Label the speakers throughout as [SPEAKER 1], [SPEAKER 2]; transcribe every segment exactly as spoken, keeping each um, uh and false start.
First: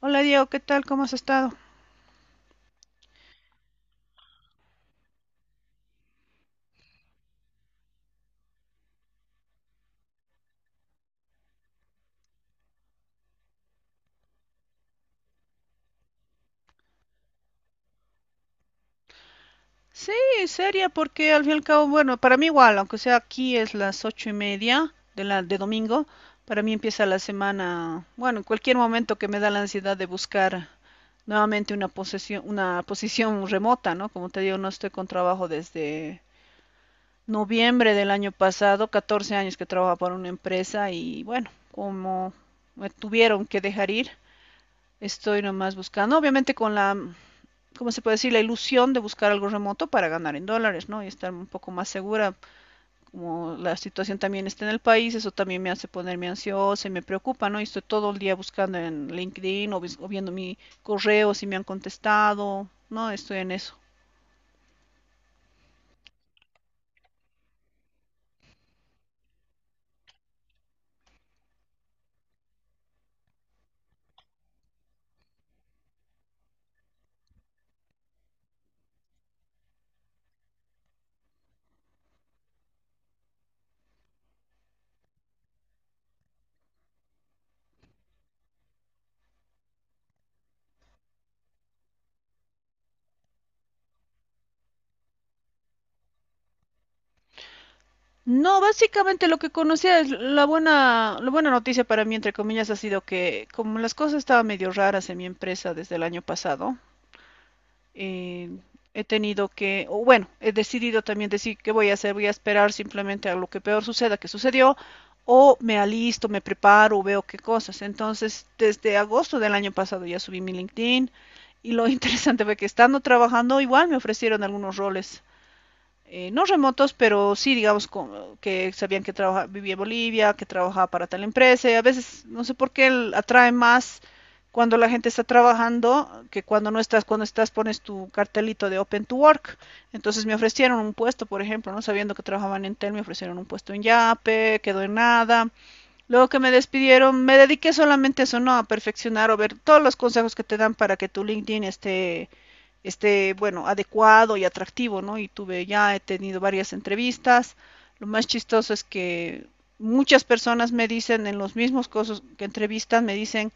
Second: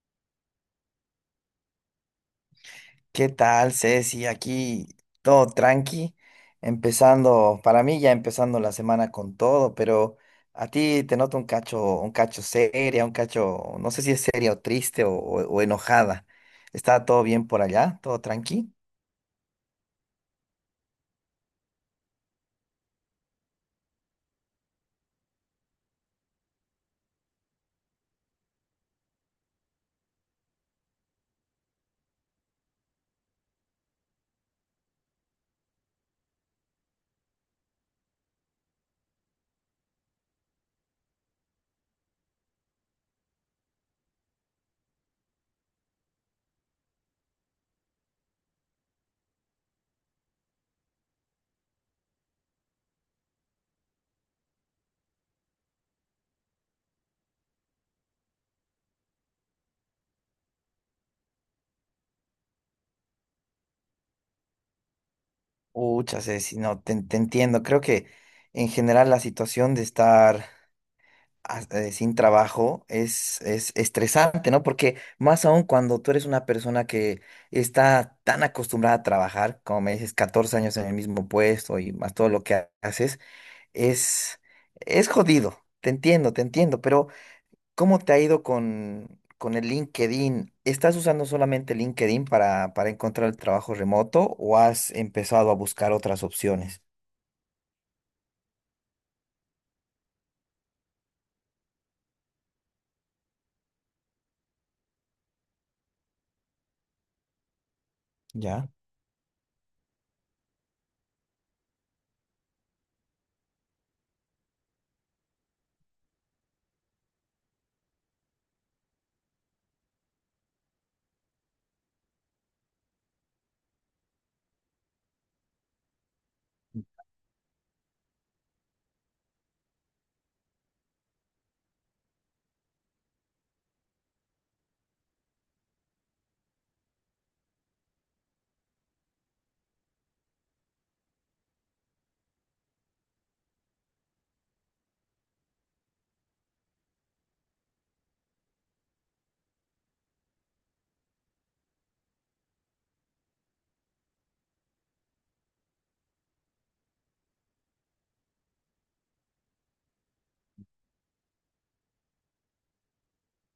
[SPEAKER 1] Hola Diego, ¿qué tal? ¿Cómo has estado?
[SPEAKER 2] ¿Qué tal, Ceci? Aquí todo tranqui, empezando, para mí ya empezando la semana con todo, pero a ti te noto un cacho, un cacho seria, un cacho, no sé si es seria o triste o, o- o enojada. ¿Está todo bien por allá? ¿Todo tranqui?
[SPEAKER 1] Sí, seria, porque al fin y al cabo, bueno, para mí igual, aunque sea aquí es las ocho y media de la de domingo, para mí empieza la semana, bueno, en cualquier momento que me da la ansiedad de buscar nuevamente una posesión, una posición remota, ¿no? Como te digo, no estoy con trabajo desde noviembre del año pasado, catorce años que trabajo para una empresa y bueno, como me tuvieron que dejar ir, estoy nomás buscando, obviamente con la, como se puede decir?, la ilusión de buscar algo remoto para ganar en dólares, ¿no? Y estar un poco más segura, como la situación también está en el país, eso también me hace ponerme ansiosa y me preocupa, ¿no? Y estoy todo el día buscando en LinkedIn o, o viendo mi correo si me han contestado, ¿no? Estoy en eso.
[SPEAKER 2] Ucha, Ceci, no, te, te entiendo. Creo que en general la situación de estar as- eh, sin trabajo es, es estresante, ¿no? Porque más aún cuando tú eres una persona que está tan acostumbrada a trabajar, como me dices, catorce años en el mismo puesto y más todo lo que ha- haces, es, es jodido. Te entiendo, te entiendo, pero ¿cómo te ha ido con, con el LinkedIn? ¿Estás usando solamente LinkedIn para, para encontrar el trabajo remoto o has empezado a buscar otras opciones?
[SPEAKER 1] No, básicamente lo que conocía es la buena, la buena noticia para mí, entre comillas, ha sido que como las cosas estaban medio raras en mi empresa desde el año pasado, eh,
[SPEAKER 2] Ya,
[SPEAKER 1] he tenido que, o bueno, he decidido también decir qué voy a hacer, voy a esperar simplemente a lo que peor suceda que sucedió, o me alisto, me preparo, veo qué cosas. Entonces, desde agosto del año pasado ya subí mi LinkedIn y lo interesante fue que estando trabajando igual me ofrecieron algunos roles, eh, no remotos, pero sí, digamos, con- que sabían que trabaja, vivía en Bolivia, que trabajaba para tal empresa. Y a veces, no sé por qué, el- atrae más cuando la gente está trabajando que cuando no estás. Cuando estás, pones tu cartelito de Open to Work. Entonces me ofrecieron un puesto, por ejemplo, no sabiendo que trabajaban en Tel, me ofrecieron un puesto en Yape, quedó en nada. Luego que me despidieron, me dediqué solamente a eso, ¿no? A perfeccionar o ver todos los consejos que te dan para que tu LinkedIn esté, esté, bueno, adecuado y atractivo, ¿no? Y tuve, ya he tenido varias entrevistas. Lo más chistoso es que muchas personas me dicen en los mismos cosas que entrevistan, me dicen,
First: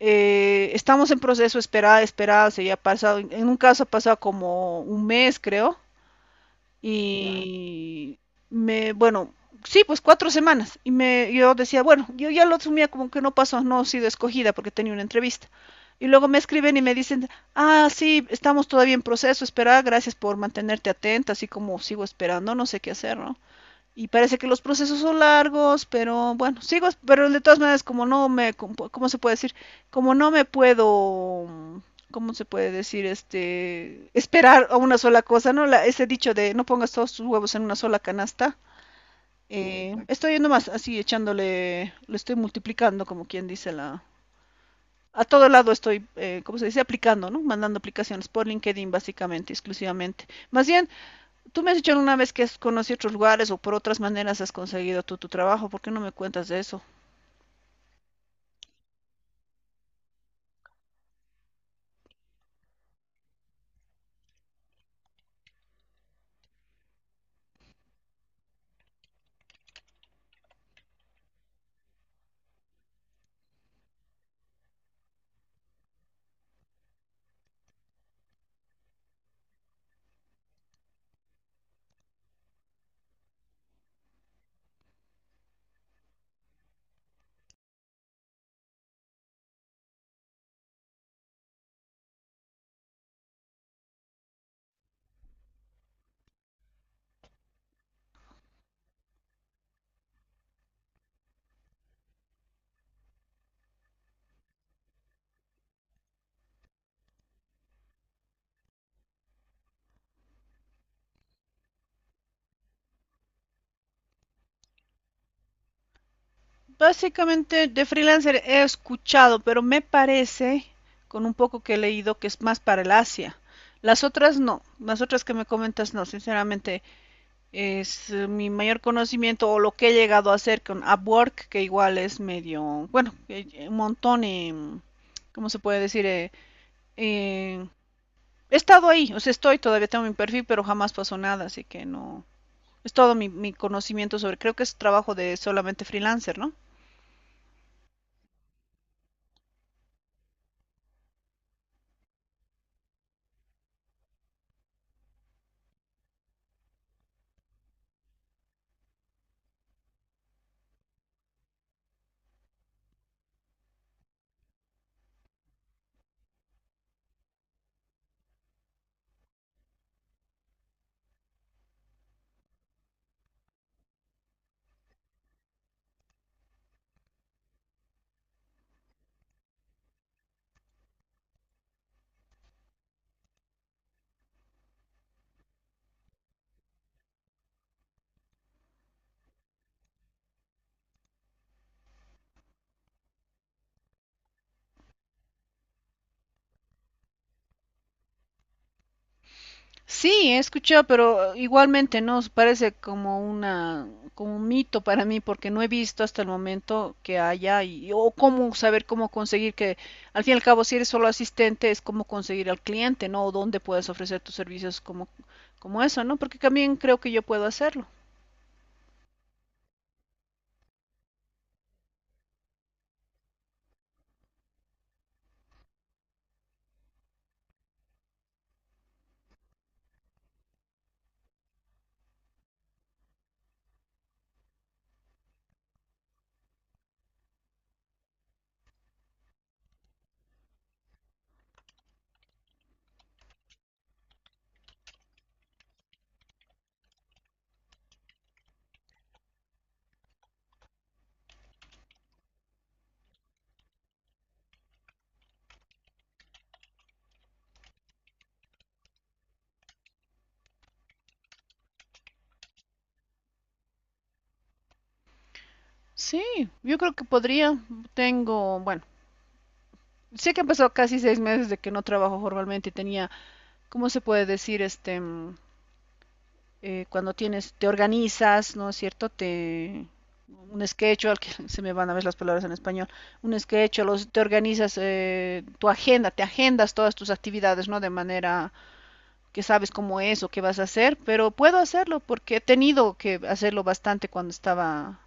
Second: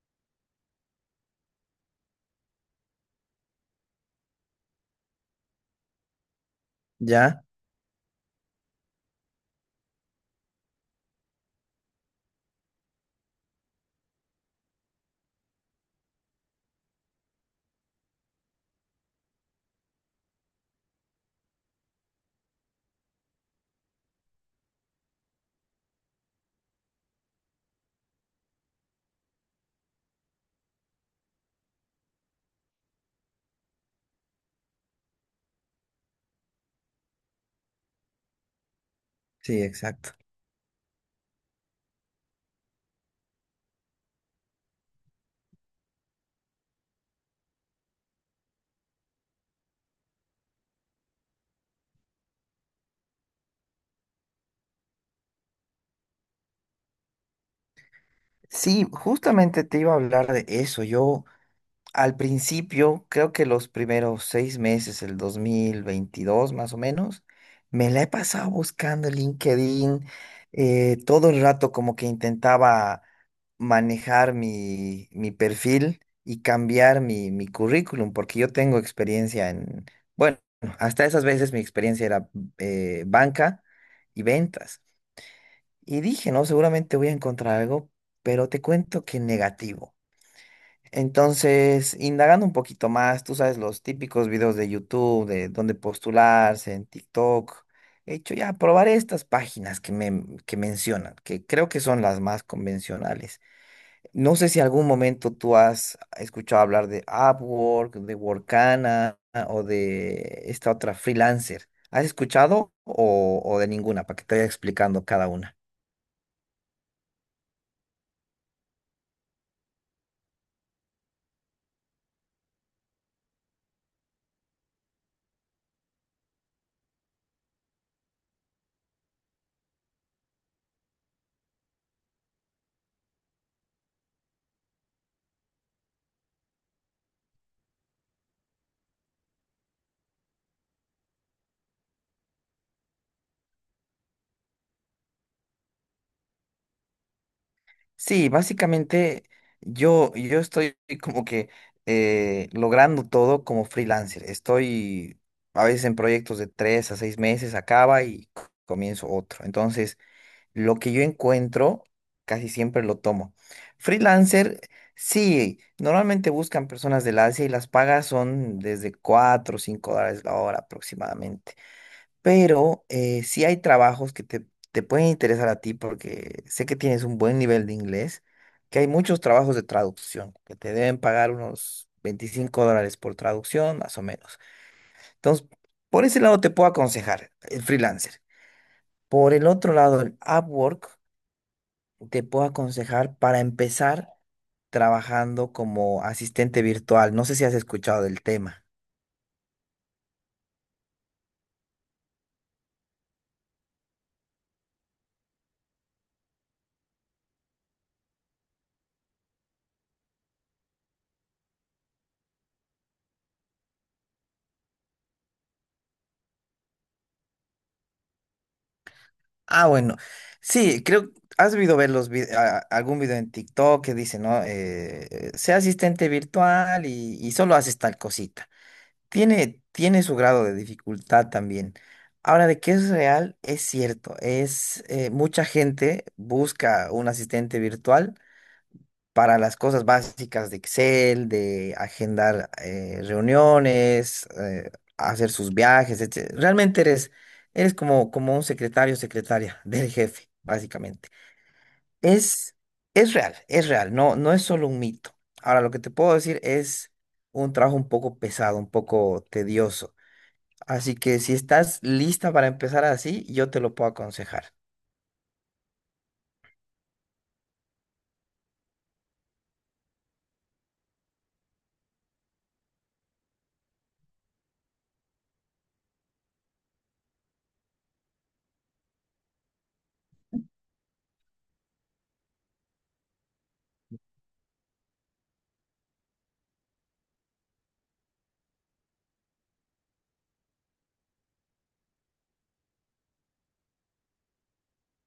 [SPEAKER 1] eh, estamos en proceso, esperada, esperada, se ya ha pasado, en un caso ha pasado como un mes, creo,
[SPEAKER 2] ya,
[SPEAKER 1] y me, bueno, sí, pues cuatro semanas. Y me, yo decía, bueno, yo ya lo asumía como que no pasó, no he sido escogida porque tenía una entrevista. Y luego me escriben y me dicen, ah, sí, estamos todavía en proceso, espera, gracias por mantenerte atenta, así como sigo esperando, no sé qué hacer, ¿no? Y parece que los procesos son largos, pero bueno, sigo, pero de todas maneras, como no me, como, ¿cómo se puede decir? Como no me puedo, ¿cómo se puede decir? Este, esperar a una sola cosa, ¿no? La, ese dicho de no pongas todos tus huevos en una sola canasta.
[SPEAKER 2] sí,
[SPEAKER 1] Eh,
[SPEAKER 2] exacto.
[SPEAKER 1] estoy yendo más así, echándole, le estoy multiplicando, como quien dice la... A todo lado estoy, eh, ¿cómo se dice? Aplicando, ¿no? Mandando aplicaciones por LinkedIn, básicamente, exclusivamente. Más bien, tú me has dicho una vez que has conocido otros lugares o por otras maneras has conseguido tú tu trabajo. ¿Por qué no me cuentas de eso?
[SPEAKER 2] Sí, justamente te iba a hablar de eso. Yo al principio, creo que los primeros seis meses, el dos mil veintidós más o menos, me la he pasado buscando LinkedIn, eh, todo el rato como que intentaba manejar mi, mi perfil y cambiar mi, mi currículum, porque yo tengo experiencia en, bueno, hasta esas veces mi experiencia era eh, banca y ventas. Y dije, no, seguramente voy a encontrar algo, pero te cuento que negativo. Entonces, indagando un poquito más, tú sabes, los típicos videos de YouTube, de dónde postularse, en TikTok, he hecho ya probaré estas páginas que me que mencionan, que creo que son las más convencionales. No sé si algún momento tú has escuchado hablar de Upwork, de Workana o de esta otra freelancer. ¿Has escuchado o, o de ninguna para que te vaya explicando cada una?
[SPEAKER 1] Básicamente de freelancer he escuchado, pero me parece, con un poco que he leído, que es más para el Asia. Las otras no, las otras que me comentas no, sinceramente es eh, mi mayor conocimiento o lo que he llegado a hacer con Upwork, que igual es medio, bueno, eh, un montón, eh, ¿cómo se puede decir? Eh, eh, he estado ahí, o sea, estoy, todavía tengo mi perfil, pero jamás pasó nada, así que no, es todo mi, mi conocimiento sobre, creo que es trabajo de solamente freelancer, ¿no?
[SPEAKER 2] Sí, básicamente yo, yo estoy como que eh, logrando todo como freelancer. Estoy a veces en proyectos de tres a seis meses, acaba y c- comienzo otro. Entonces, lo que yo encuentro, casi siempre lo tomo. Freelancer, sí, normalmente buscan personas del Asia y las pagas son desde cuatro o cinco dólares la hora aproximadamente. Pero eh, sí hay trabajos que te, te pueden interesar a ti porque sé que tienes un buen nivel de inglés, que hay muchos trabajos de traducción, que te deben pagar unos veinticinco dólares por traducción, más o menos. Entonces, por ese lado te puedo aconsejar el freelancer. Por el otro lado, el Upwork te puedo aconsejar para empezar trabajando como asistente virtual. No sé si has escuchado del tema.
[SPEAKER 1] Sí, he escuchado, pero eh, igualmente no parece como una como un mito para mí porque no he visto hasta el momento que haya y o cómo saber cómo conseguir que al fin y al cabo si eres solo asistente es cómo conseguir al cliente, ¿no? O dónde puedes ofrecer tus servicios como como eso, ¿no? Porque también creo que yo puedo hacerlo.
[SPEAKER 2] Ah, bueno. Sí, creo, has debido ver los vide- a- algún video en TikTok que dice, ¿no? Eh, sea asistente virtual y, y solo haces tal cosita. Tiene, tiene su grado de dificultad también. Ahora, de que es real, es cierto. Es, eh, mucha gente busca un asistente virtual para las cosas básicas de Excel, de agendar eh, reuniones, eh, hacer sus viajes, etcétera. Realmente eres, eres como, como un secretario o secretaria del jefe, básicamente. Es, es real, es real, no, no es solo un mito. Ahora, lo que te puedo decir es un trabajo un poco pesado, un poco tedioso. Así que si estás lista para empezar así, yo te lo puedo aconsejar.
[SPEAKER 1] Sí, yo creo que podría. Tengo, bueno, sé que han pasado casi seis meses de que no trabajo formalmente y tenía, ¿cómo se puede decir? Este, mm, eh, cuando tienes, te organizas, ¿no es cierto? Te, un sketch, al que se me van a ver las palabras en español, un sketch, los, te organizas eh, tu agenda, te agendas todas tus actividades, ¿no? De manera que sabes cómo es o qué vas a hacer, pero puedo hacerlo porque he tenido que hacerlo bastante cuando estaba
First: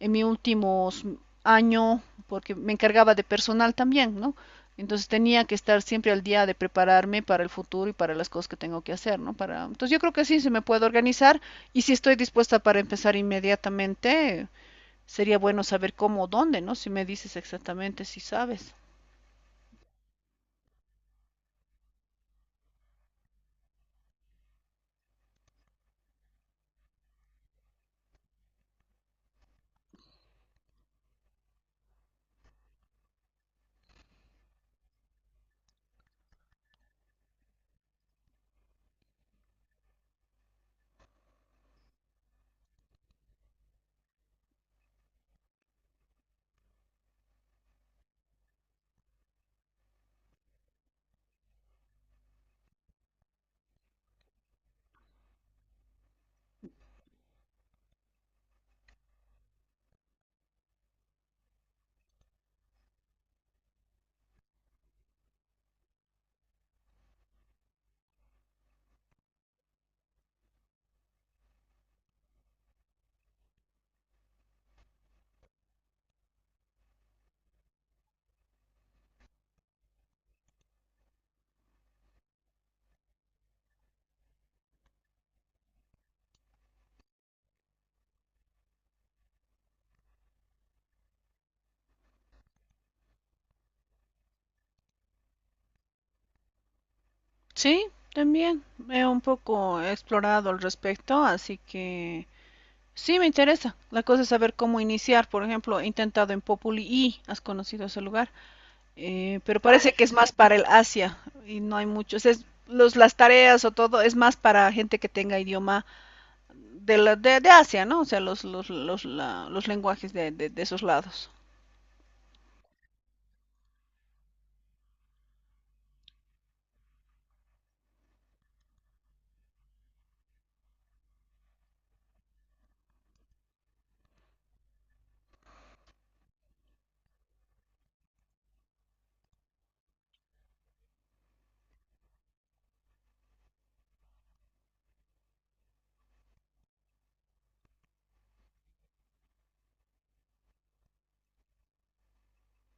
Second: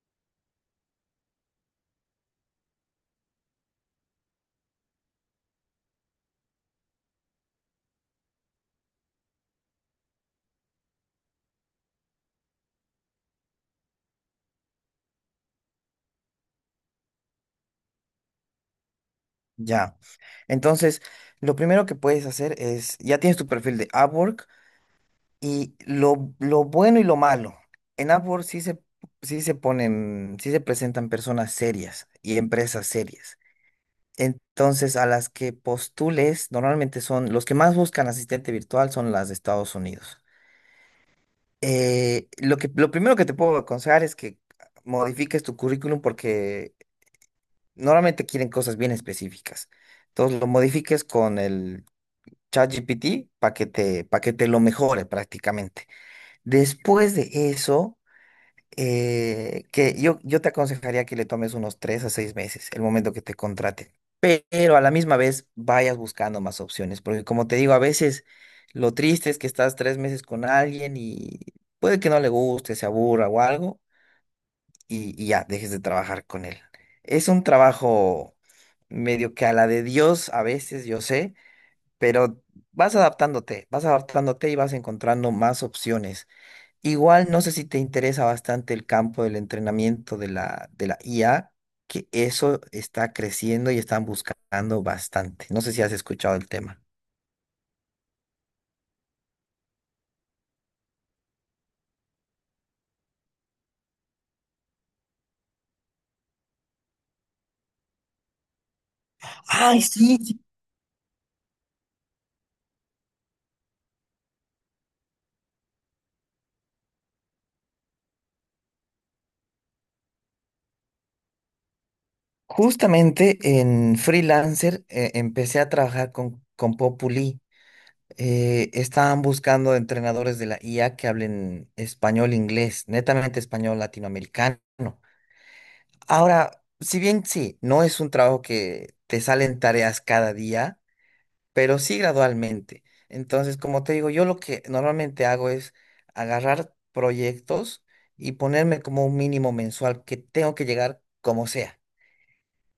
[SPEAKER 1] en mi últimos año, porque me encargaba de personal también, ¿no? Entonces tenía que estar siempre al día de prepararme para el futuro y para las cosas que tengo que hacer, ¿no? Para, entonces yo creo que sí, se me puede organizar y si estoy dispuesta para empezar inmediatamente, sería bueno saber cómo o dónde, ¿no? Si me dices exactamente si sabes.
[SPEAKER 2] Ya. Entonces, lo primero que puedes hacer es, ya tienes tu perfil de Upwork, y lo, lo bueno y lo malo. En Upwork sí se, sí se ponen, sí se presentan personas serias y empresas serias. Entonces, a las que postules, normalmente son los que más buscan asistente virtual son las de Estados Unidos. Eh, lo que, lo primero que te puedo aconsejar es que modifiques tu currículum porque normalmente quieren cosas bien específicas. Entonces, lo modifiques con el ChatGPT para que te, para que te lo mejore prácticamente. Después de eso eh, que yo, yo te aconsejaría que le tomes unos tres a seis meses, el momento que te contraten. Pero a la misma vez vayas buscando más opciones, porque como te digo, a veces lo triste es que estás tres meses con alguien y puede que no le guste, se aburra o algo, y, y ya dejes de trabajar con él. Es un trabajo medio que a la de Dios a veces, yo sé, pero vas adaptándote, vas adaptándote y vas encontrando más opciones. Igual no sé si te interesa bastante el campo del entrenamiento de la, de la I A, que eso está creciendo y están buscando bastante. No sé si has escuchado el tema.
[SPEAKER 1] Sí, también he un poco explorado al respecto, así que sí me interesa. La cosa es saber cómo iniciar. Por ejemplo, he intentado en Populi y has conocido ese lugar. Eh, pero
[SPEAKER 2] Ay,
[SPEAKER 1] parece que es
[SPEAKER 2] sí,
[SPEAKER 1] más
[SPEAKER 2] sí.
[SPEAKER 1] para el Asia y no hay muchos. Es, los, las tareas o todo es más para gente que tenga idioma de, la, de, de Asia, ¿no? O sea, los, los, los, la- los lenguajes de, de- de esos lados.
[SPEAKER 2] Justamente en Freelancer eh, empecé a trabajar con, con Populi. Eh, estaban buscando entrenadores de la I A que hablen español, inglés, netamente español latinoamericano. Ahora, si bien sí, no es un trabajo que te salen tareas cada día, pero sí gradualmente. Entonces, como te digo, yo lo que normalmente hago es agarrar proyectos y ponerme como un mínimo mensual que tengo que llegar como sea.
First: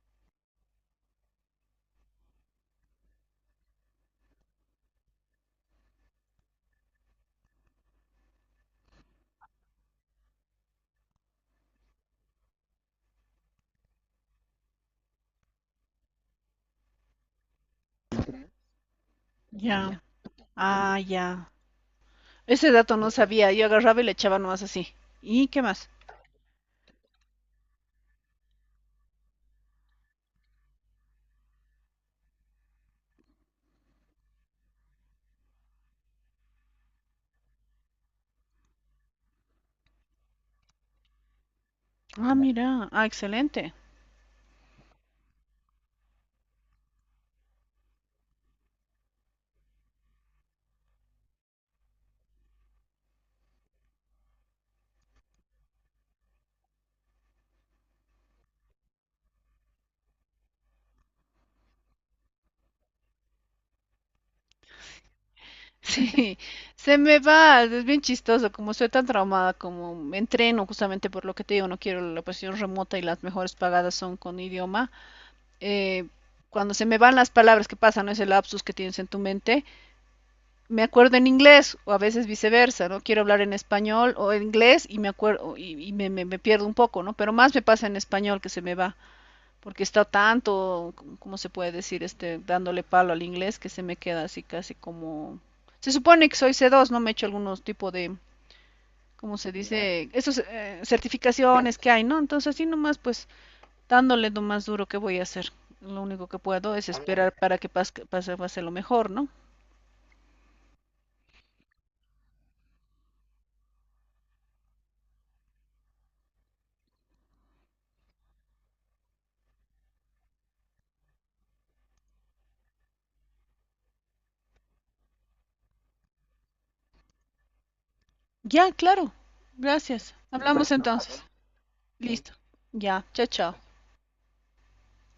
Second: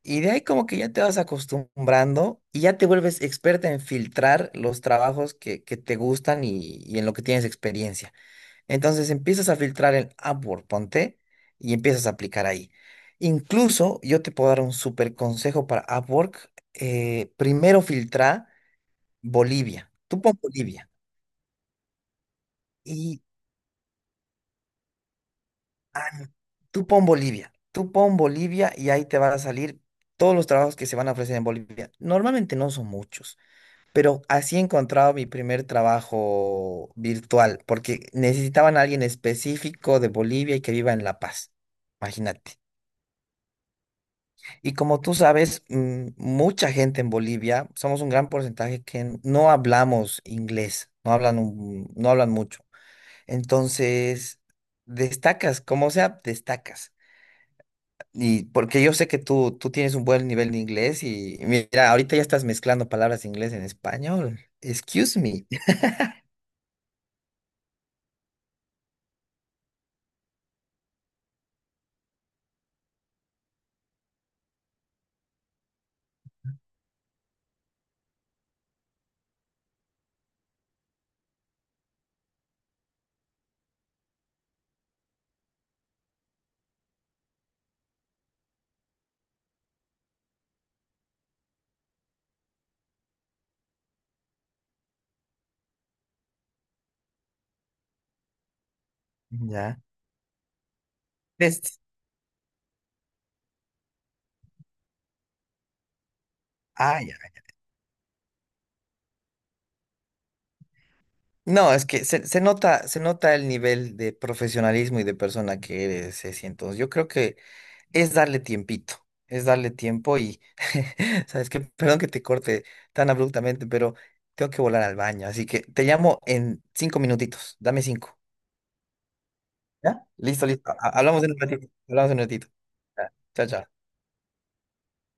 [SPEAKER 2] Y de ahí como que ya te vas acostumbrando y ya te vuelves experta en filtrar los trabajos que, que te gustan y, y en lo que tienes experiencia. Entonces empiezas a filtrar en Upwork, ponte, y empiezas a aplicar ahí. Incluso yo te puedo dar un súper consejo para Upwork. Eh, primero filtra Bolivia.
[SPEAKER 1] Ya.
[SPEAKER 2] Tú pon Bolivia.
[SPEAKER 1] Ah, ya. Ese dato no
[SPEAKER 2] Y
[SPEAKER 1] sabía. Yo agarraba y le echaba nomás así. ¿Y qué más?
[SPEAKER 2] ah, no, tú pon Bolivia. Tú pon Bolivia y ahí te van a salir todos los trabajos que se van a ofrecer en Bolivia. Normalmente no son muchos, pero así he encontrado mi primer trabajo virtual, porque necesitaban a alguien específico de Bolivia y que viva en La Paz.
[SPEAKER 1] Ah,
[SPEAKER 2] Imagínate.
[SPEAKER 1] mira. Ah, excelente.
[SPEAKER 2] Y como tú sabes, mm, mucha gente en Bolivia, somos un gran porcentaje que no hablamos inglés, no hablan, un- no hablan mucho. Entonces, destacas, como sea, destacas. Y porque yo sé que tú, tú tienes un buen nivel de inglés y mira, ahorita ya estás mezclando palabras de inglés en español. Excuse me.
[SPEAKER 1] Sí, se me va. Es bien chistoso. Como soy tan traumada, como me entreno justamente por lo que te digo, no quiero la posición remota y las mejores pagadas son con idioma. eh, cuando se me van las palabras qué pasa, ¿no? Ese lapsus que tienes en tu mente, me acuerdo en inglés o a veces viceversa, ¿no? Quiero hablar en español o en inglés y me acuerdo y, y me, me, me, pierdo un poco, ¿no? Pero más me pasa en español que se me va, porque está tanto, ¿cómo se puede decir? Este, dándole palo al inglés que se me queda así casi como... Se supone que soy C dos, ¿no? Me he hecho algunos tipo de, ¿cómo se
[SPEAKER 2] Ya.
[SPEAKER 1] dice? Esas eh, certificaciones
[SPEAKER 2] Des-
[SPEAKER 1] que hay, ¿no? Entonces así nomás pues dándole lo más duro que voy a hacer. Lo único que puedo es
[SPEAKER 2] ah, ya.
[SPEAKER 1] esperar para que pas- pase, pase lo mejor, ¿no?
[SPEAKER 2] No, es que se, se nota, se nota el nivel de profesionalismo y de persona que eres, Ceci. Entonces, yo creo que es darle tiempito, es darle tiempo y, sabes que, perdón que te corte tan abruptamente, pero tengo que volar al baño, así que te llamo en cinco minutitos, dame cinco.
[SPEAKER 1] Ya, claro.
[SPEAKER 2] ¿Ya?
[SPEAKER 1] Gracias.
[SPEAKER 2] Listo,
[SPEAKER 1] Hablamos
[SPEAKER 2] listo. Ha- Hablamos
[SPEAKER 1] entonces.
[SPEAKER 2] en un ratito, hablamos en un
[SPEAKER 1] Listo.
[SPEAKER 2] ratito.
[SPEAKER 1] Ya.
[SPEAKER 2] Ya,
[SPEAKER 1] Chao,
[SPEAKER 2] chao,
[SPEAKER 1] chao.
[SPEAKER 2] chao.